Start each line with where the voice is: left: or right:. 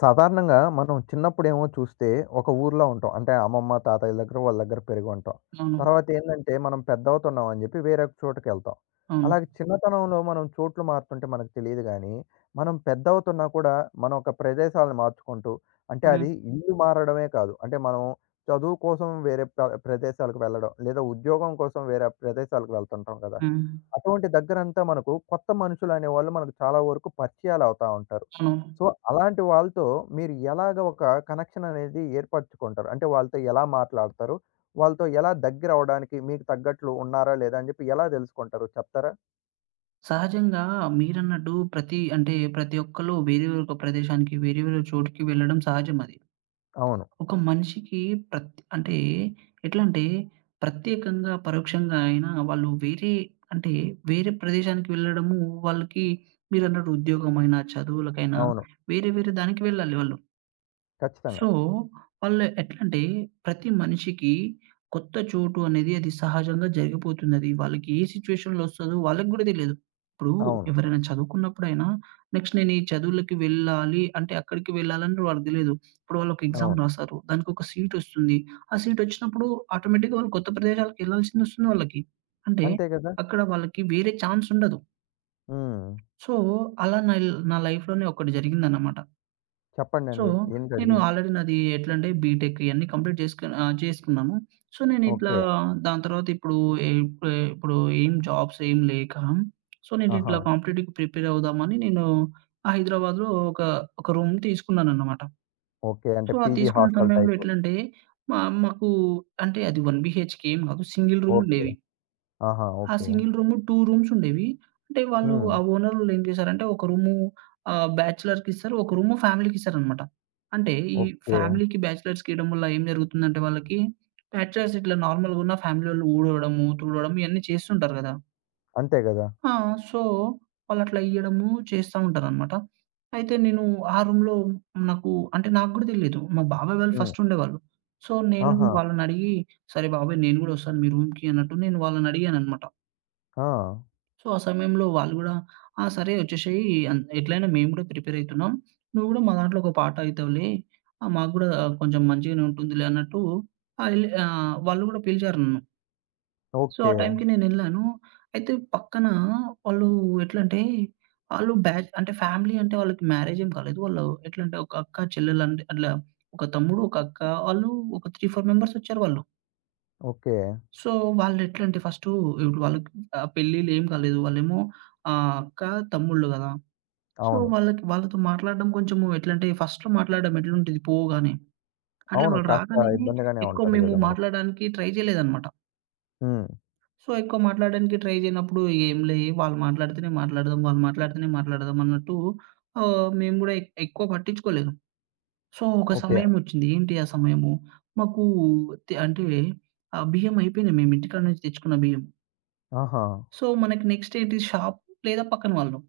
left: సాధారణంగా మనం చిన్నప్పుడేమో చూస్తే ఒక ఊర్లో ఉంటాం. అంటే అమ్మమ్మ, తాతయ్యల దగ్గర వాళ్ళ దగ్గర పెరిగి ఉంటాం.
right: అవును.
left: తర్వాత ఏందంటే మనం పెద్దవుతున్నాం అని చెప్పి వేరే ఒక చోటుకెళ్తాం.
right: అవును.
left: అలాగే చిన్నతనంలో మనం చోట్లు మారుతుంటే మనకు తెలీదు గానీ, మనం పెద్దవుతున్నా కూడా మనం ఒక ప్రదేశాలను మార్చుకుంటూ అంటే
right: హ్మ్.
left: అది ఇల్లు మారడమే కాదు. అంటే మనం చదువు కోసం వేరే ప్రదేశాలకు వెళ్ళడం, లేదా ఉద్యోగం కోసం వేరే ప్రదేశాలకు వెళ్తుంటాం కదా!
right: హ్మ్.
left: అటువంటి దగ్గరంతా మనకు కొత్త మనుషులనేవాళ్ళు మనకు చాలా వరకు పరిచయాలవుతా ఉంటారు.
right: అవును.
left: సో, అలాంటి వాళ్ళతో మీరు ఎలాగ ఒక కనెక్షన్ అనేది ఏర్పరచుకుంటారు? అంటే వాళ్ళతో ఎలా మాట్లాడతారు? వాళ్ళతో ఎలా దగ్గరవ్వడానికి మీకు తగ్గట్లు ఉన్నారా? లేదా? అని చెప్పి ఎలా తెలుసుకుంటారు చెప్తారా?
right: సహజంగా మీరన్నట్టు ప్రతి ఒక్కళ్ళు వేరే వేరే ఒక ప్రదేశానికి, వేరే వేరే చోటుకి వెళ్ళడం సహజం అది.
left: అవును.
right: ఒక మనిషికి ప్రత్ అంటే ఎట్లంటే ప్రత్యేకంగా, పరోక్షంగా అయినా వాళ్ళు అంటే వేరే ప్రదేశానికి వెళ్ళడము వాళ్ళకి మీరన్నట్టు ఉద్యోగమైనా, చదువులకైనా
left: అవును.
right: వేరే వేరే దానికి వెళ్ళాలి వాళ్ళు. సో,
left: ఖచ్చితంగా.
right: వాళ్ళు ఎట్లంటే ప్రతి మనిషికి కొత్త చోటు అనేది అది సహజంగా జరిగిపోతున్నది. వాళ్ళకి ఏ సిట్యుయేషన్‌లో వస్తదో వాళ్ళకి గూడా తెలీదు. ఇప్పుడు
left: అవును.
right: ఎవరైనా చదువుకున్నప్పుడైనా నెక్స్ట్ నేను ఈ చదువులకి వెళ్ళాలి అంటే అక్కడికి వెళ్ళాలని వాళ్ళకి తెలీదు. ఇప్పుడు వాళ్ళు ఒక ఎగ్జామ్
left: అవును.
right: రాసారు. దానికొక సీట్ వస్తుంది. ఆ సీట్ వచ్చినప్పుడు ఆటోమేటిక్‌గా వాళ్ళు కొత్త ప్రదేశాలకు వెళ్ళాల్సింది వస్తుంది వాళ్ళకి. అంటే
left: అంతే కదా!
right: అక్కడ వాళ్ళకి వేరే ఛాన్స్ ఉండదు.
left: హ్మ్.
right: సో, అలా నా నా లైఫ్‌లోనే ఒకటి జరిగిందనమాట. సో,
left: చెప్పండండి.
right: నేను
left: ఏంటది?
right: ఆల్రెడీ నాది ఎట్లంటే బీటెక్ ఇయన్నీ కంప్లీట్ చేసుకు చేసుకున్నాను. సో, నేనిట్లా
left: ఓకే.
right: దాని తర్వాత ఇప్పుడు ఇప్ ఇప్పుడు ఇప్పుడు ఏం జాబ్స్ ఏం లేక, సో,
left: ఆహా!
right: నేనిట్లా కాంపిటేటివ్‌కి ప్రిపేర్ అవుదామని నేను హైదరాబాద్‌లో ఒక రూమ్ తీసుకున్నానన్నమాట.
left: ఓకే.
right: సో,
left: అంటే
right: ఆ
left: పీజీ
right: తీసుకున్న
left: హాస్టల్
right: సమయంలో
left: టైపు.
right: ఎట్లంటే మా మాకు అంటే అది 1 బీహెచ్‌కే ఏం కాదు. Single room
left: okay.
right: ఉండేవి.
left: ఆహా!
right: ఆ
left: ఓకే.
right: సింగిల్ రూము 2 రూమ్స్ ఉండేవి. అంటే వాళ్ళు
left: హ్మ్.
right: ఆ ఓనరోళ్ళు ఏం చేశారంటే ఒక రూము బ్యాచిలర్‌కిస్తారు. ఒక రూము ఫ్యామిలీకిస్తారనమాట. అంటే ఈ
left: ఓకే.
right: ఫ్యామిలీకి, బ్యాచిలర్స్‌కి ఇవ్వడం వల్ల ఏం జరుగుతుందంటే వాళ్ళకి బ్యాచిలర్స్ ఇట్లా నార్మల్‌గున్న ఫ్యామిలీ‌వోళ్ళు ఊడవడము, తుడవడము ఇయన్నీ చేస్తుంటారు గదా!
left: అంతే గదా!
right: ఆ! సో, వాళ్ళట్లా ఇయ్యడము చేస్తా ఉంటారనమాట. అయితే నేను ఆ రూమ్‌లో నాకు నాకు గూడా తెలీదు. మా బాబాయ్ వాళ్ళు
left: హ్మ్.
right: ఫస్ట్ ఉండేవాళ్ళు. సో, నేను
left: ఆహా!
right: వాళ్ళనడిగి, "సరే బాబాయ్ నేను గూడా ఒస్తాను మీ రూమ్‌కి" అన్నట్టు నేను వాళ్ళనడిగాననమాట.
left: ఆ!
right: సో, ఆ సమయంలో వాళ్ళు గూడా "ఆ! సరే ఒచ్చేసేయి. అన్ ఎట్లైనా మేము గూడా ప్రిపేర్ అయితున్నాం. నువ్వు గూడా మా దాంట్లో ఒక పార్ట్ అయితావులే. మాకు గూడా కొంచెం మంచిగానే ఉంటుందిలే" అన్నట్టు వాళ్ళు గూడా పిలిచారు నన్ను. సో, ఆ
left: ఓకే.
right: టైంకి నేనెళ్ళాను. అయితే పక్కన వాళ్ళు ఎట్లంటే, ఆళ్ళు బ్యాచ్ అంటే ఫ్యామిలీ అంటే వాళ్ళకి మ్యారేజ్ ఏం కాలేదు. వాళ్ళు ఎట్లంటే ఒక అక్క, చెల్లెలు అంటే అట్లా ఒక తమ్ముడు, ఒక అక్క, వాళ్ళు ఒక 3, 4 మెంబర్స్ ఒచ్చారు వాళ్ళు.
left: ఓకే.
right: సో, వాళ్ళెట్లా అంటే ఫస్టు ఇప్పుడు వాళ్ళకి పెళ్ళిళ్ళు ఏం కాలేదు. వాళ్ళేమో అక్క, తమ్ముళ్ళు గదా! సో,
left: అవును.
right: వాళ్ళకి వాళ్ళతో మాట్లాడడం కొంచెము ఎట్లంటే ఫస్ట్‌లో మాట్లాడడం ఎట్లుంటది పోగానే. అట్లా
left: అవును.
right: వాళ్ళు
left: కాస్త
right: రాగానే
left: ఇబ్బందిగానే
right: ఎక్కువ
left: ఉంటది
right: మేము
left: గదా! మనకి.
right: మాట్లాడడానికి ట్రై చేయలేదనమాట.
left: హ్మ్.
right: సో, ఎక్కువ మాట్లాడడానికి ట్రై చేయనప్పుడు ఏంలే వాళ్ళు మాట్లాడితేనే మాట్లాడదాం, వాళ్ళు మాట్లాడితేనే మాట్లాడదాం అన్నట్టు మేము గూడా ఎక్కువ పట్టించుకోలేదు. సో, ఒక
left: ఓకే.
right: సమయమొచ్చింది. ఏంటి ఆ సమయము? మాకు తె అంటే బియ్యం అయిపోయినాయి. మేము ఇంటికాడ నుంచి తెచ్చుకున్న బియ్యం.
left: ఆహా!
right: సో, మనకి నెక్స్ట్ ఏంటి షాప్ లేదా పక్కన వాళ్ళు.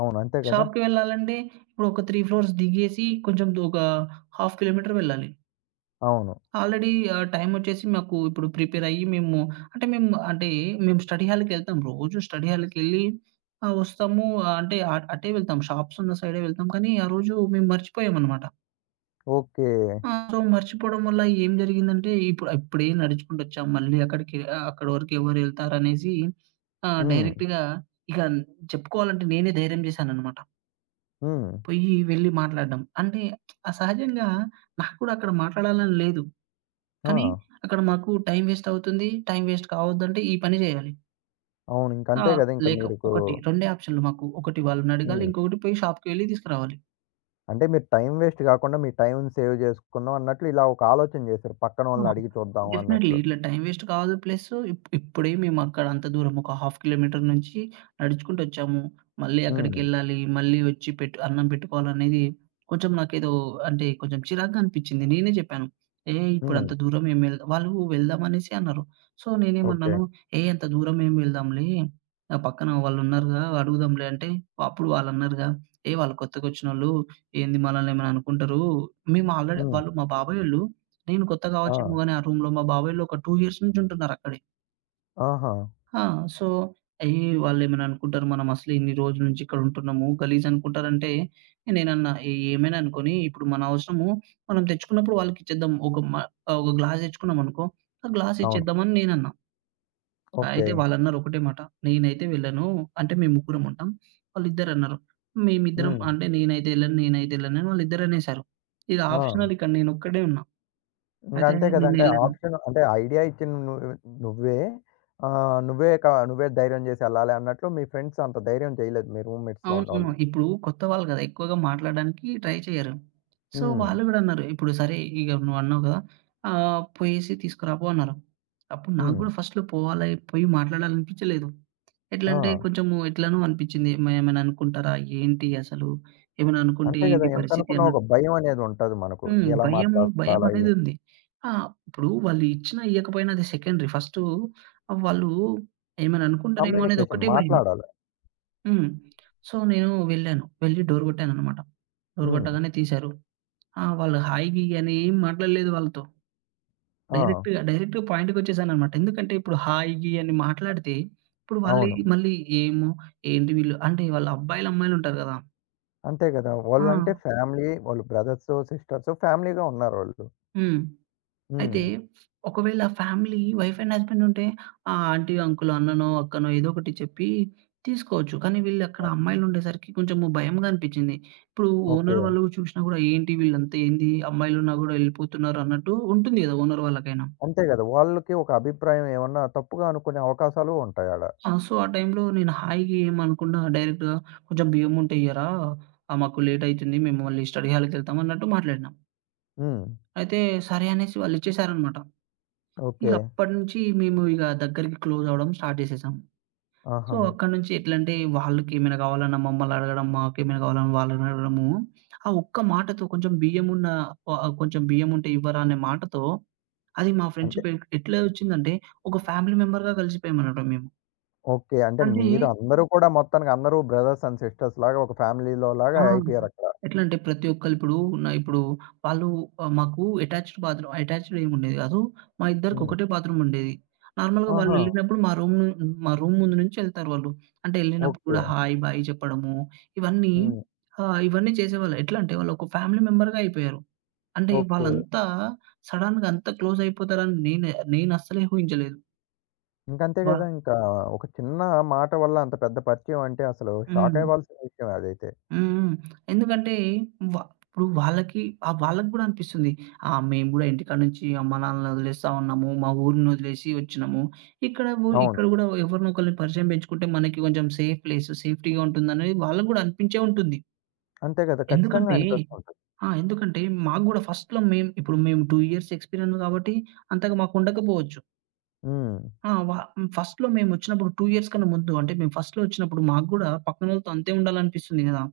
left: అవును. అంతే గదా!
right: షాప్‌కి వెళ్ళాలంటే ఇప్పుడు ఒక 3 ఫ్లోర్స్ దిగేసి కొంచెం దూ ఒక హాఫ్ కిలోమీటర్ వెళ్ళాలి.
left: అవును.
right: ఆల్రెడీ టైమ్ వచ్చేసి మాకు ఇప్పుడు ప్రిపేర్ అయ్యి మేము అంటే మేము అంటే మేము స్టడీ హాల్‌కెళ్తాం. రోజు స్టడీ హాల్‌కెళ్ళి వస్తాము. ఆహ్, అంటే అ అటే వెళ్తాం. షాప్స్ ఉన్న సైడే వెళ్తాం. కానీ ఆ రోజు మేము మర్చిపోయామనమాట.
left: ఓకే.
right: ఆ! సో, మర్చిపోవడం వల్ల ఏం జరిగిందంటే, ఇప్పుడే నడుచుకుంటొచ్చాం. మళ్ళీ అక్కడికి అక్కడి వరకు ఎవరెళ్తారనేసి
left: హ్మ్.
right: డైరెక్ట్‌గా ఇక చెప్పుకోవాలంటే నేనే ధైర్యం చేశాననమాట.
left: హ్మ్.
right: పొయ్యి వెళ్లి మాట్లాడడం. అంటే ఆ సహజంగా నాకు కూడా అక్కడ మాట్లాడాలని లేదు.
left: ఆ!
right: కానీ అక్కడ మాకు టైం వేస్ట్ అవుతుంది. టైం వేస్ట్ కావద్దంటే ఈ పని చేయాలి.
left: అవును.
right: ఆ!
left: ఇంకంతే గదా! ఇంక
right: లేక
left: మీకు
right: ఒకటి రెండే ఆప్షన్‌లు మాకు. ఒకటి వాళ్ళనడగాలి.
left: హ్మ్.
right: ఇంకొకటి పోయి షాప్‌కి వెళ్లి తీసుకురావాలి.
left: అంటే మీరు టైమ్ వేస్ట్ గాకుండా మీ టైమ్‌ని సేవ్ జేసుకుందాం అన్నట్లు ఇలా ఒక ఆలోచన జేసారు.
right: ఆ!
left: పక్కనోళ్ళని అడిగి చూద్దాం
right: డెఫినైట్‌లీ.
left: అన్నట్లు.
right: ఇట్లా టైమ్ వేస్ట్ కాదు. ప్లస్ ఇప్పుడే మేము అక్కడ అంత దూరం ఒక హాఫ్ కిలోమీటర్ నుంచి నడుచుకుంటూ వచ్చాము. మళ్ళీ
left: హ్మ్.
right: అక్కడికెళ్ళాలి. మళ్ళీ వచ్చి పెట్టు అన్నం పెట్టుకోవాలనేది కొంచెం నాకేదో అంటే కొంచెం చిరాగ్గా అనిపించింది. నేనే చెప్పాను. "ఏహ్! ఇప్పుడు
left: హ్మ్.
right: అంత దూరం ఏం వెళ్" వాళ్ళు వెళ్దాం అనేసి అన్నారు. So,
left: okay.
right: నేనేమన్నాను, "ఏహ్! అంత దూరం ఏం వెళ్దాంలే. ఆ పక్కన వాళ్ళున్నారుగా అడుగుదాంలే" అంటే అప్పుడు వాళ్ళన్నారుగా, "ఏహ్! వాళ్ళు కొత్తగొచ్చినోళ్ళు ఏంది మనల్ని ఏమైనా అనుకుంటారు." మేము ఆల్రెడీ
left: హ్మ్.
right: వాళ్ళు మా బాబాయోళ్ళు. నేను కొత్త కావచ్చేమో
left: ఆ!
right: గానీ ఆ రూమ్‌లో మా బాబాయోళ్ళు ఒక 2 ఇయర్స్ నుంచి ఉంటున్నారక్కడే.
left: ఆహా!
right: ఆ! సో, అయ్యి వాళ్ళేమైనా అనుకుంటారు మనం అసలు ఇన్ని రోజుల నుంచి ఇక్కడ ఉంటున్నాము, గలీజ్ అనుకుంటారంటే నేనన్నా "ఏ ఏమైనా అనుకోని ఇప్పుడు మన అవసరము మనం తెచ్చుకున్నప్పుడు వాళ్ళకిచ్చేద్దాం. ఒక గ్లాస్ తెచ్చుకున్నామనుకో, ఆ గ్లాస్
left: అవును.
right: ఇచ్చేద్దామని" నేనన్నా.
left: ఓకే.
right: అయితే వాళ్ళన్నారు ఒకటే మాట, "నేనైతే వెళ్ళను" అంటే మేము ముగ్గురం ఉంటాం. వాళ్ళిద్దరన్నారు. మేమిద్దరం
left: హ్మ్.
right: అంటే నేనైతే ఎళ్ళను, నేనైతే ఎళ్ళను అని వాళ్ళిద్దరనేసారు. ఇది
left: ఆ!
right: ఆప్షనల్ ఇక్కడ నేనొక్కడే ఉన్నా.
left: ఇంగ
right: అయితే
left: అంతే కదా! అంటే
right: నేనెళ్ళను.
left: ఆప్షన్ అంటే ఐడియా ఇచ్చింది నువ్వు నువ్వే. నువ్వే క నువ్వే ధైర్యం చేసి ఎళ్ళాలి అన్నట్లు మీ ఫ్రెండ్స్ అంత ధైర్యం చేయలేదు మీ రూమ్‌మేట్స్‌లో
right: అవునవును.
left: ఉన్నోళ్ళు.
right: ఇప్పుడు కొత్త వాళ్ళు గదా! ఎక్కువగా మాట్లాడడానికి ట్రై చేయరు. సో,
left: హ్మ్.
right: వాళ్ళు గూడా అన్నారు, ఇప్పుడు సరే ఇగ నువ్వన్నావు గదా! "పోయేసి తీసుకురాపో" అన్నారు. అప్పుడు నాకు
left: హ్మ్.
right: గూడా ఫస్ట్‌లో పోవాలి, పోయి మాట్లాడాలనిపించలేదు. ఎట్లంటే
left: ఆ!
right: కొంచెము ఎట్లనో అనిపించింది. ఏమైనా అనుకుంటారా? ఏంటి అసలు? ఏమైనా అనుకుంటే
left: అంతే కదా!
right: ఏంటి పరిస్థితి
left: ఎంతనుకున్నా ఒక
right: అన్నట్టు
left: భయం అనేది ఉంటది మనకు.
right: హ్మ్.
left: ఎలా
right: భయము, భయం
left: మాట్లాడాలా?
right: అనేది
left: ఏ
right: ఉంది. ఆ! ఇప్పుడు వాళ్ళు ఇచ్చినా, ఇయ్యకపోయినా అది సెకండరీ. ఫస్టు వాళ్ళు ఏమైనా అనుకుంటారేమో అనేది
left: కమ్యూనికేషన్
right: ఒక్కటే భయం.
left: మాట్లాడాలి.
right: హ్మ్. సో, నేను వెళ్ళాను. వెళ్ళి డోర్ గొట్టాననమాట. డోర్
left: హ్మ్.
right: గొట్టగానే తీశారు. ఆ! వాళ్ళు హాయ్, గీయ్ అని ఏం మాట్లాడలేదు వాళ్ళతో.
left: ఆ!
right: డైరెక్ట్‌గా డైరెక్ట్‌గా పాయింట్‌కొచ్చేసాననమాట. ఎందుకంటే ఇప్పుడు హాయ్, గీయ్ అని మాట్లాడితే, ఇప్పుడు
left: అవును.
right: మళ్ళీ ఏమో, ఏంటి వీళ్ళు అంటే వాళ్ళు అబ్బాయిలు, అమ్మాయిలుంటారు గదా!
left: అంతే కదా!
right: ఆ!
left: వాళ్ళంటే ఫ్యామిలీ, వాళ్ళు బ్రదర్స్, సిస్టర్స్ ఫ్యామిలీగా ఉన్నారోళ్ళు.
right: హ్మ్. అయితే
left: హ్మ్.
right: ఒకవేళ ఫ్యామిలీ వైఫ్ అండ్ హస్బెండ్ ఉంటే, ఆ ఆంటీ, అంకుల్, అన్ననో, అక్కనో ఏదో ఒకటి చెప్పి తీసుకోవచ్చు. కానీ వీళ్ళక్కడ అమ్మాయిలుండేసరికి కొంచెము భయంగా అనిపిచ్చింది. ఇప్పుడు
left: ఓకే.
right: ఓనర్ వాళ్ళు చూసినా గూడా ఏంటి వీళ్ళంతా ఏంది అమ్మాయిలున్నా గూడా ఎళ్ళిపోతున్నారు అన్నట్టు ఉంటుంది గదా! ఓనర్ వాళ్ళకైనా.
left: అంతే కదా! వాళ్ళకి ఒక అభిప్రాయం ఏమన్నా తప్పుగా అనుకునే అవకాశాలు ఉంటాయాడ.
right: ఆ! అవును. సో, ఆ టైంలో నేను హాయిగా ఏమనకుండా డైరెక్ట్‌గా కొంచెం బియ్యం ఉంటే ఇయ్యరా? మాకు లేట్ అయితుంది. మేము మళ్ళీ స్టడీ హాల్‌కెళ్తాం అన్నట్టు మాట్లాడినా.
left: హ్మ్.
right: అయితే సరే అనేసి వాళ్ళిచ్చేసారనమాట. ఇగ
left: ఓకే.
right: అప్పటినుంచి మేము ఇగ దగ్గరికి క్లోజ్ అవ్వడం స్టార్ట్ జేసేసాం. సో,
left: ఆహా!
right: అక్కడి నుంచి ఎట్లంటే వాళ్ళకేమైనా కావాలన్నా మమ్మల్ని అడగడం, మాకేమైనా కావాలన్నా వాళ్ళని అడగడము. ఆ ఒక్క మాటతో కొంచెం బియ్యముంటే ఇవ్వరా అనే మాటతో అది మా
left: అంటే
right: ఫ్రెండ్‌షిప్ ఎట్లా వచ్చిందంటే ఒక ఫ్యామిలీ మెంబర్‌గా కలిసిపోయామనమాట మేము.
left: ఓకే. అంటే
right: అంటే
left: మీరు అందరూ కూడా మొత్తానికి అందరూ బ్రదర్స్ అండ్ సిస్టర్స్ లాగా ఒక ఫ్యామిలీలో
right: ఆ!
left: లాగా అయిపోయారక్కడ.
right: ఎట్లంటే ప్రతి ఒక్కళ్ళు ఇప్పుడు నా ఇప్పుడు వాళ్ళు ఆహ్, మాకు అటాచ్డ్ ఏముండేది కాదు. మా ఇద్దరికి
left: హ్మ్.
right: ఒకటే బాత్రూమ్ ఉండేది. నార్మల్‌గా
left: ఆహా!
right: వాళ్ళెళ్ళినప్పుడు మా రూమ్ ముందు నుంచి ఎళ్తారు వాళ్ళు. అంటే ఎళ్ళినప్పుడు
left: ఓకే.
right: కూడా హాయ్, బాయ్ చెప్పడము ఇవన్నీ
left: హ్మ్.
right: ఇవన్నీ చేసేవాళ్ళు. ఎట్లా అంటే వాళ్ళు ఒక ఫ్యామిలీ మెంబర్‌గా అయిపోయారు. అంటే
left: ఓకే.
right: వాళ్ళంతా సడెన్‌గా అంత క్లోజ్ నేను అస్సలే ఊహించలేదు.
left: ఇంకంతే
right: వాళ్
left: గదా! ఇంకా ఒక చిన్న మాట వల్ల అంత పెద్ద పరిచయం అంటే అసలు షాక్
right: హ్మ్.
left: అవ్వాల్సిన విషయమే అదైతే.
right: హ్మ్. ఎందుకంటే వ ఇప్పుడు వాళ్ళకి వాళ్ళకి గూడా అనిపిస్తుంది. మేము గూడా ఇంటికాడ నుంచి అమ్మ నాన్నలని వదిలేస్తా ఉన్నాము. మా ఊరిని వదిలేసి వచ్చినాము.
left: అవును.
right: ఇక్కడ గూడా ఎవరినో ఒకళ్ళని పరిచయం పెంచుకుంటే మనకి కొంచెం సేఫ్ ప్లేస్, సేఫ్టీగా ఉంటుందనేది వాళ్ళకి గూడా అనిపించే ఉంటుంది.
left: అంతే గదా! ఖచ్చితంగా
right: ఎందుకంటే
left: అనిపిస్తుంటది.
right: ఆ! ఎందుకంటే మాకు గూడా ఫస్ట్‌లో మేము ఇప్పుడు మేము 2 ఇయర్స్ ఎక్స్‌పీరియన్స్ కాబట్టి అంతగా మాకు ఉండకపోవచ్చు.
left: హ్మ్.
right: ఆ! వ ఫస్ట్‌లో మేము వచ్చినప్పుడు 2 ఇయర్స్ కన్నా ముందు అంటే మేము ఫస్ట్‌లో వచ్చినప్పుడు మాకు గూడా పక్కనోళ్ళతో అంతే ఉండాలనిపిస్తుంది గదా!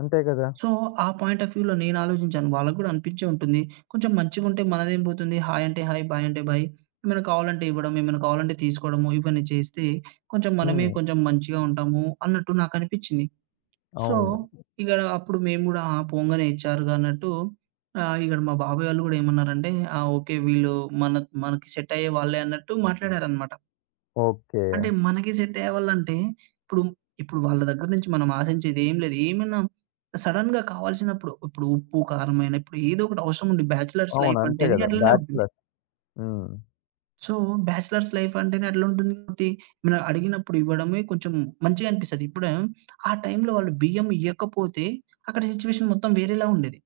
left: అంతే గదా!
right: సో, ఆ పాయింట్ ఆఫ్ వ్యూలో నేను ఆలోచించాను. వాళ్ళకి గూడా అనిపించే ఉంటుంది. కొంచెం మంచిగుంటే మనదేం పోతుంది. హాయ్ అంటే హాయ్, బాయ్ అంటే బాయ్. ఏమైనా కావాలంటే ఇవ్వడం, ఏమైనా కావాలంటే తీసుకోవడము, ఇవన్నీ చేస్తే కొంచెం మనమే
left: హ్మ్.
right: కొంచెం మంచిగా ఉంటాము అన్నట్టు నాకనిపించింది. సో,
left: అవును.
right: ఇక అప్పుడు మేము గూడా ఆ! పోంగానే ఇచ్చారుగా అన్నట్టు ఇక్కడ మా బాబాయ్ వాళ్ళు గూడా ఏమన్నారంటే, "ఆ! ఓకే. వీళ్ళు మన మనకి సెట్ అయ్యే వాళ్ళే" అన్నట్టు మాట్లాడారనమాట.
left: ఓకే.
right: అంటే మనకి సెట్ అయ్యేవాళ్ళంటే, ఇప్పుడు, ఇప్పుడు వాళ్ళ దగ్గర నుంచి మనం ఆశించేది ఏం లేదు. ఏమైనా సడెన్‌గా కావాల్సినప్పుడు, ఇప్పుడు ఉప్పు, కారమైన ఇప్పుడు ఏదో ఒకటి అవసరం ఉంది. బ్యాచిలర్స్
left: అవును.
right: లైఫ్
left: అంతే
right: అంటేనే
left: గదా!
right: అట్లనే ఉంటుంది.
left: బ్యాచ్‌లర్స్. హ్మ్.
right: సో, బ్యాచిలర్స్ లైఫ్ అంటేనే అట్లుంటుంది కాబట్టి, మనం అడిగినప్పుడు ఇవ్వడమే కొంచెం మంచిగా అనిపిస్తది. ఇప్పుడు ఆ టైంలో వాళ్ళు బియ్యం ఇయ్యకపోతే, అక్కడ సిట్యుయేషన్ మొత్తం వేరేలా ఉండేది.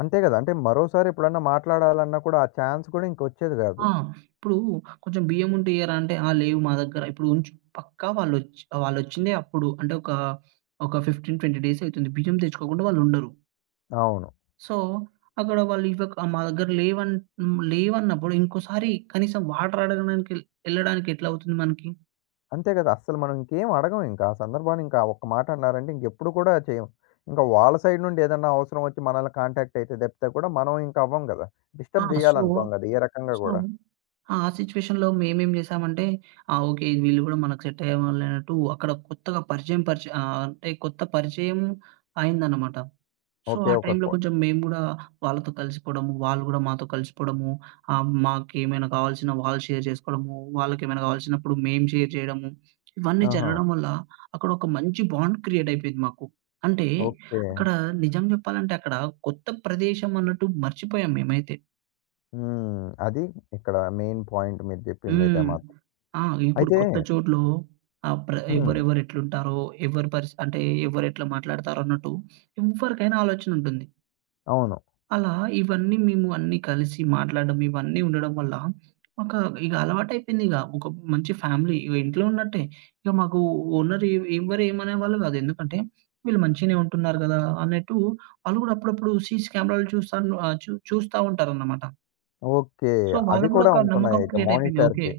left: అంతే గదా! అంటే మరోసారి ఎప్పుడన్నా మాట్లాడాలన్నా కూడా ఆ ఛాన్స్ కూడా ఇంకొచ్చేది గాదు.
right: ఆ! ఇప్పుడు కొంచెం బియ్యం ఉంటే ఇయ్యరా అంటే, "ఆ! లేవు మా దగ్గర." ఇప్పుడు ఉంచు పక్కా వాళ్ళొచ్చిందే అప్పుడు. అంటే ఒక 15, 20 డేస్ అయితుంది. బియ్యం తెచ్చుకోకుండా వాళ్ళుండరు.
left: అవును.
right: సో, అక్కడ వాళ్ళు ఇవ్వక మా దగ్గర లేవన్నప్పుడు ఇంకోసారి కనీసం వాటర్ అడగడానికి ఎళ్ళడానికి ఎట్లా అవుతుంది మనకి?
left: అంతే కదా! అస్సలు మనం ఇంకేం అడగం ఇంకా. ఆ సందర్భాన్ని ఇంకా ఒక్క మాట అన్నారంటే ఇంకెప్పుడు కూడా చేయం. ఇంకా వాళ్ళ సైడ్ నుండి ఏదన్నా అవసరం వచ్చి మనల్ని కాంటాక్ట్ అయితే తప్పితే కూడా మనం ఇంక అవ్వం గదా!
right: ఆ!
left: డిస్టర్బ్
right: సో,
left: చేయాలనుకోం గదా! ఏ రకంగా
right: సో
left: గూడా.
right: ఆ! ఆ సిట్యుయేషన్‌లో మేమేం చేశామంటే, ఆ! ఓకే. వీళ్ళు కూడా మనకు సెట్ అయ్యేవాళ్ళే అన్నట్టు అక్కడ కొత్తగా పరిచయం పరిచయం ఆహ్, అంటే కొత్త పరిచయం అయిందన్నమాట. So,
left: okay.
right: ఆ
left: ఒక
right: టైంలో
left: కొ
right: కొంచెం మేము గూడా వాళ్ళతో కలిసిపోవడము, వాళ్ళు గూడా మాతో కలిసిపోవడము, మాకేమైనా కావాల్సిన వాళ్ళు షేర్ చేసుకోవడము, వాళ్ళకేమైనా కావాల్సినప్పుడు మేము షేర్ చేయడము, ఇవన్నీ
left: ఆహా!
right: జరగడం వల్ల అక్కడ ఒక మంచి బాండ్ క్రియేట్ అయిపోయింది మాకు. అంటే
left: ఓకే.
right: అక్కడ నిజం చెప్పాలంటే అక్కడ కొత్త ప్రదేశం అన్నట్టు మర్చిపోయాం మేమైతే.
left: హ్మ్. అది ఇక్కడ మెయిన్ పాయింట్ మీరు చెప్పిందైతే
right: హ్మ్.
left: మాత్రం.
right: ఆ! ఇప్పుడు
left: అయితే
right: కొత్త చోట్లో ఆహ్, ప్ర
left: హ్మ్.
right: ఎవరెవరు ఎట్లుంటారో, ఎవరి పరిస్ అంటే ఎవరెట్లా మాట్లాడతారో అన్నట్టు ఎవ్వరికైనా ఆలోచన ఉంటుంది.
left: అవును.
right: అలా ఇవన్నీ మేము అన్నీ కలిసి మాట్లాడడం ఇవన్నీ ఉండడం వల్ల ఒక ఇక అలవాటైపోయిందిగ. ఒక మంచి ఫ్యామిలీ ఇగ ఇంట్లో ఉన్నట్టే. ఇక మాకు ఓనర్ ఎ ఎవ్వరు ఏమనేవాళ్ళు కాదు. ఎందుకంటే వీళ్ళు మంచిగనే ఉంటున్నారు కదా! అన్నట్టు వాళ్ళు కూడా అప్పుడప్పుడు సీసీ కెమెరాలు చూస్తాను ఆహ్, చూ చూస్తా ఉంటారన్నమాట.
left: ఓకే.
right: సో
left: అవి
right: వాళ్ళకి కూడా
left: కూడా
right: ఒక నమ్మకం
left: ఉంటున్నాయయితే
right: క్రియేట్ అయిపోయింది. ఓకే.
left: మానిటర్‌కి.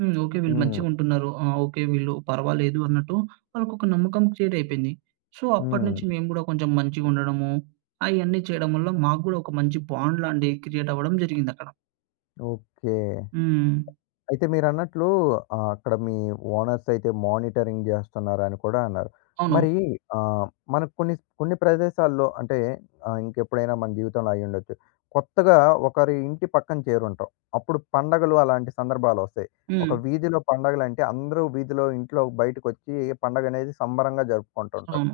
right: హ్మ్. ఓకే. వీళ్ళు
left: హ్మ్.
right: మంచిగుంటున్నారు. ఆ! ఓకే. వీళ్ళు పర్వాలేదు అన్నట్టు వాళ్ళకొక నమ్మకం క్రియేట్ అయిపోయింది. సో,
left: హ్మ్.
right: అప్పటినుంచి మేము గూడా కొంచెం మంచిగుండడము, అయన్నీ చేయడం వల్ల మాకు గూడా ఒక మంచి బాండ్ లాంటిది క్రియేట్ అవ్వడం జరిగిందక్కడ.
left: ఓకే.
right: హ్మ్.
left: అయితే మీరన్నట్లు అక్కడ మీ ఓనర్స్ అయితే మానిటరింగ్ జేస్తున్నారని కూడా అన్నారు.
right: అవును.
left: మరి హ్మ్. మనకు కొన్ని కొన్ని ప్రదేశాల్లో అంటే ఇంకెప్పుడైనా మన జీవితంలో అయ్యుండొచ్చు. కొత్తగా ఒకరి ఇంటి పక్కన చేరుంటాం. అప్పుడు పండగలు అలాంటి సందర్భాలొస్తాయి.
right: హ్మ్.
left: ఒక వీధిలో పండగలంటే అందరూ వీధిలో ఇంట్లో బయటకొచ్చి పండగనేది సంబరంగా జరుపుకుంటుంటారు.
right: అవును.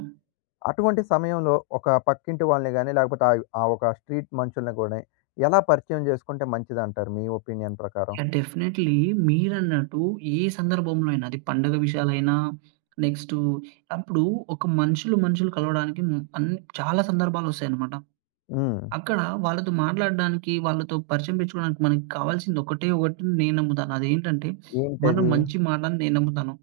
left: అటువంటి సమయంలో ఒక పక్కింటి వాళ్ళని గాని లేకపోతే ఆ ఒక స్ట్రీట్ మనుషుల్ని గాని ఎలా పరిచయం జేసుకుంటే మంచిదంటారు మీ ఒపీనియన్ ప్రకారం?
right: యాహ్! డెఫినైట్‌లీ మీరన్నట్టు ఏ సందర్భంలో అయినా అది పండగ విషయాలైనా, నెక్స్టు అప్పుడు ఒక మనుషులు మనుషులు కలవడానికి హ్మ్, అన్ని చాలా సందర్భాలొస్తాయన్నమాట.
left: హ్మ్.
right: అక్కడ వాళ్ళతో మాట్లాడడానికి, వాళ్ళతో పరిచయం పెంచుకోవడానికి మనకి కావాల్సింది ఒకటే ఒకటి నేను నమ్ముతాను. అదేంటంటే, మనం
left: ఏంటది?
right: మంచి మాటని నేను నమ్ముతాను.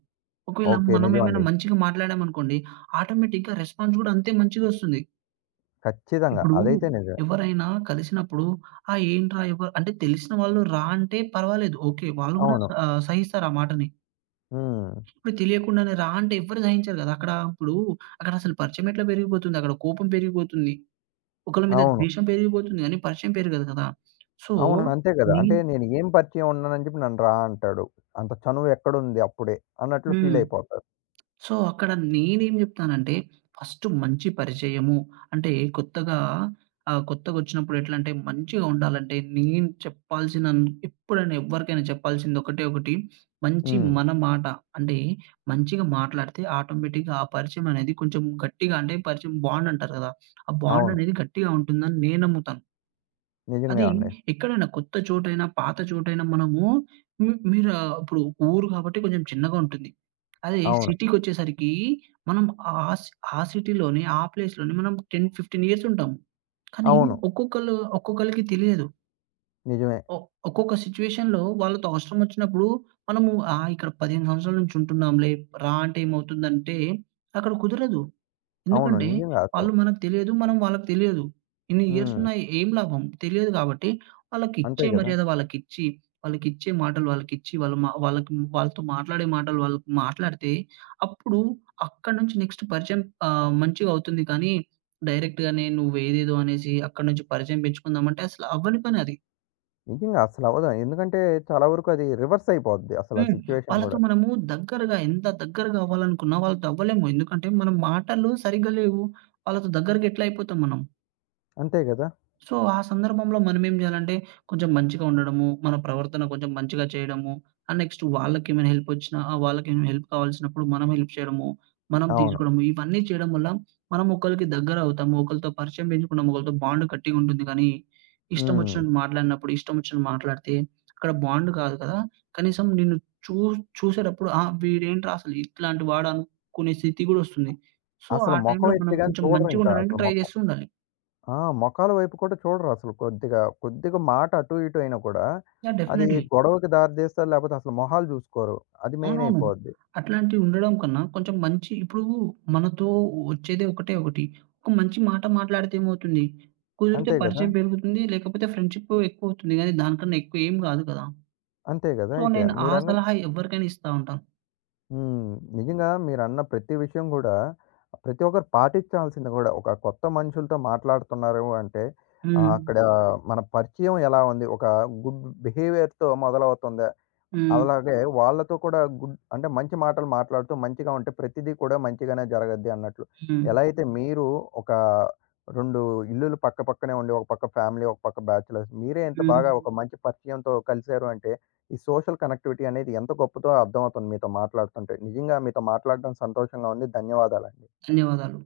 right: ఒకవేళ
left: ఓకే.
right: మనం ఏమైనా
left: నిజమండి.
right: మంచిగా మాట్లాడామనుకోండి, ఆటోమేటిక్‌గా రెస్పాన్స్ గూడా అంతే మంచిగొస్తుంది.
left: ఖచ్చితంగా.
right: ఇప్పుడు
left: అదైతే నిజమే.
right: ఎవరైనా కలిసినప్పుడు, "ఆ! ఏంట్రా ఎవ" అంటే తెలిసిన వాళ్ళు రా అంటే పర్వాలేదు. ఓకే. వాళ్ళు గూడా
left: అవును.
right: సహిస్తారు ఆ మాటని.
left: హ్మ్.
right: ఇప్పుడు తెలియకుండానే రా అంటే ఎవ్వరు సహించరు గదా! అక్కడ అసలు పరిచయం ఎట్లా పెరిగిపోతుంది? అక్కడ కోపం పెరిగిపోతుంది. ఒకళ్ళ మీద
left: అవును.
right: ద్వేషం పెరిగిపోతుంది గానీ, పరిచయం పెరగదు కదా! సో,
left: అవును. అంతే కదా!
right: నే
left: అంటే నేను ఏం పరిచయం ఉన్నానని చెప్పి నన్ను రా అంటాడు. అంత చనువు ఎక్కడుంది అప్పుడే అన్నట్లు
right: హ్మ్.
left: ఫీల్ అయిపోతారు.
right: సో, అక్కడ నేనేం జెప్తానంటే, ఫస్ట్ మంచి పరిచయము అంటే కొత్తగా కొత్తగొచ్చినప్పుడు ఎట్లంటే మంచిగా ఉండాలంటే, నేను చెప్పాల్సిన ఎప్పుడైనా ఎవ్వరికైనా చెప్పాల్సింది ఒకటే ఒకటి, మంచి
left: హ్మ్.
right: మన మాట. అంటే మంచిగా మాట్లాడితే ఆటోమేటిక్‌గా ఆ పరిచయం అనేది కొంచెం గట్టిగా అంటే పరిచయం బాండ్ అంటారు గదా! ఆ బాండ్
left: అవును.
right: అనేది గట్టిగా ఉంటుందని నేను నమ్ముతాను.
left: నిజంగా
right: అది
left: అండి.
right: ఎక్కడైనా కొత్త చోటైనా, పాత చోటైనా మనము మీరు ఇప్పుడు ఊరు కాబట్టి కొంచెం చిన్నగా ఉంటుంది. అదే
left: అవును.
right: సిటీకొచ్చేసరికి మనం ఆ సి ఆ సిటీలోనే, ఆ ప్లేస్‌లోనే మనం 10, 15 ఇయర్స్ ఉంటాం. కానీ
left: అవును.
right: ఒక్కొక్కళ్ళు ఒక్కొక్కళ్ళకి తెలియదు.
left: నిజమే.
right: ఒ ఒక్కొక్క సిట్యుయేషన్‌లో వాళ్ళతో అవసరం వచ్చినప్పుడు మనము, "ఆ! ఇక్కడ 15 సంవత్సరాల నుంచి ఉంటున్నాంలే, రా అంటే ఏమవుతుందంటే" అక్కడ కుదరదు.
left: అవును.
right: ఎందుకంటే,
left: నిజంగా అసలు.
right: వాళ్ళు మనకు తెలియదు. మనం వాళ్ళకి తెలియదు. ఇన్ని ఇయర్స్
left: హ్మ్.
right: ఉన్నాయి. ఏం లాభం? తెలియదు కాబట్టి, వాళ్ళకిచ్చే
left: అంతే కదా!
right: మర్యాద వాళ్ళకిచ్చి, వాళ్ళకిచ్చే మాటలు వాళ్ళకిచ్చి, వాళ్ళు మా వాళ్ళకి వాళ్ళతో మాట్లాడే మాటలు వాళ్ళకి మాట్లాడితే, అప్పుడు అక్కడి నుంచి నెక్స్ట్ పరిచయం మంచిగా అవుతుంది. కానీ, డైరెక్ట్‌గానే నువ్వేదేదో అనేసి అక్కడి నుంచి పరిచయం పెంచుకుందామంటే అసలు అవ్వని పనది.
left: నిజంగా అసలు అవ్వదు. ఎందుకంటే చాలా వరకు అది రివర్స్ అయిపోద్ది అసలు ఆ
right: హ్మ్.
left: సిట్యుయేషన్
right: వాళ్ళతో
left: గూడా.
right: మనము ఎంత దగ్గరగా అవ్వాలనుకున్నా వాళ్ళతో అవ్వలేము. ఎందుకంటే, మన మాటలు సరిగ్గా లేవు. వాళ్ళతో దగ్గరగా ఎట్లా అయిపోతాం మనం?
left: అంతే గదా!
right: సో, ఆ సందర్భంలో మనమేం జేయాలంటే, కొంచెం మంచిగా ఉండడము, మన ప్రవర్తన కొంచెం మంచిగా చేయడము, అండ్ నెక్స్ట్ వాళ్ళకేమైనా హెల్పొచ్చినా, వాళ్ళకేమైనా హెల్ప్ కావాల్సినప్పుడు మనం హెల్ప్ చేయడము, మనం
left: అవును.
right: తీసుకోవడము, ఇవన్నీ చేయడం వల్ల మనం ఒకళ్ళకి దగ్గరవుతాము. ఒకళ్ళతో పరిచయం పెంచుకున్నాం. ఒకళ్ళతో బాండ్ గట్టిగుంటుంది గానీ,
left: హ్మ్.
right: ఇష్టమొచ్చినట్టు మాట్లాడినప్పుడు, ఇష్టమొచ్చినట్టు మాట్లాడితే అక్కడ బాండ్ కాదు కదా! కనీసం నిన్ను చూ చూసేటప్పుడు ఆ! వీడేంట్రా అసలు ఇట్లాంటి వాడా అనుకునే స్థితి గూడా ఒస్తుంది. సో, ఆ
left: అసలు మొఖం
right: టైంలో మనం
left: ఎత్తి గాని
right: కొంచెం
left: చూడరింకా
right: మంచిగుండడానికి
left: అసలు
right: ట్రై
left: మొ
right: జేస్తూ ఉండాలి.
left: ఆ! మొఖాల వైపు కూడా చూడరసలు కొద్దిగా. కొద్దిగా మాట అటు ఇటు అయినా కూడా,
right: యాహ్!
left: అది
right: డెఫినెట్‌లీ.
left: గొడవకి దారితీస్తది లేపోతే అసలు మొహాలు జూసుకోరు. అది మెయిన్
right: అవునవును.
left: అయిపోద్ది.
right: అట్లాంటివి ఉండడం కన్నా కొంచెం మంచి ఇప్పుడు మనతో వచ్చేదే ఒకటే ఒకటి. ఒక మంచి మాట మాట్లాడితే ఏమవుతుంది? కుదిరితే
left: అంతే గదా!
right: పరిచయం పెరుగుతుంది. లేకపోతే ఫ్రెండ్‌షిప్ ఎక్కువవుతుంది గానీ దానికన్నా ఎక్కువ ఏం కాదు కదా!
left: అంతే గదా!
right: సో,
left: అయితే
right: నేను ఆ
left: మీరన్న
right: సలహా ఎవరికైనా ఇస్తా ఉంటాను.
left: హ్మ్. నిజంగా మీరన్న ప్రతి విషయం గూడా, ప్రతి ఒక్కరు పాటించాల్సింది గూడా. ఒక కొత్త మనుషులతో మాట్లాడుతున్నారు అంటే,
right: హ్మ్.
left: అక్కడ మన పరిచయం ఎలా ఉంది? ఒక గుడ్ బిహేవియర్‌తో మొదలవుతుంది.
right: హ్మ్.
left: అలాగే వాళ్ళతో కూడా గుడ్ అంటే మంచి మాటలు మాట్లాడుతూ మంచిగా ఉంటే ప్రతిదీ కూడా మంచిగానే జరగద్ది అన్నట్లు.
right: హ్మ్.
left: ఎలా అయితే మీరు ఒక 2 ఇల్లులు పక్కపక్కనే ఉండి, ఒక పక్క ఫ్యామిలీ, ఒక పక్క బ్యాచిలర్స్. మీరే ఇంత
right: హ్మ్.
left: బాగా ఒక మంచి పరిచయంతో కలిసారు అంటే, ఈ సోషల్ కనెక్టివిటీ అనేది ఎంత గొప్పదో అర్థమవుతుంది మీతో మాట్లాడుతుంటే. నిజంగా మీతో మాట్లాడడం సంతోషంగా ఉంది. ధన్యవాదాలండి.
right: ధన్యవాదాలు.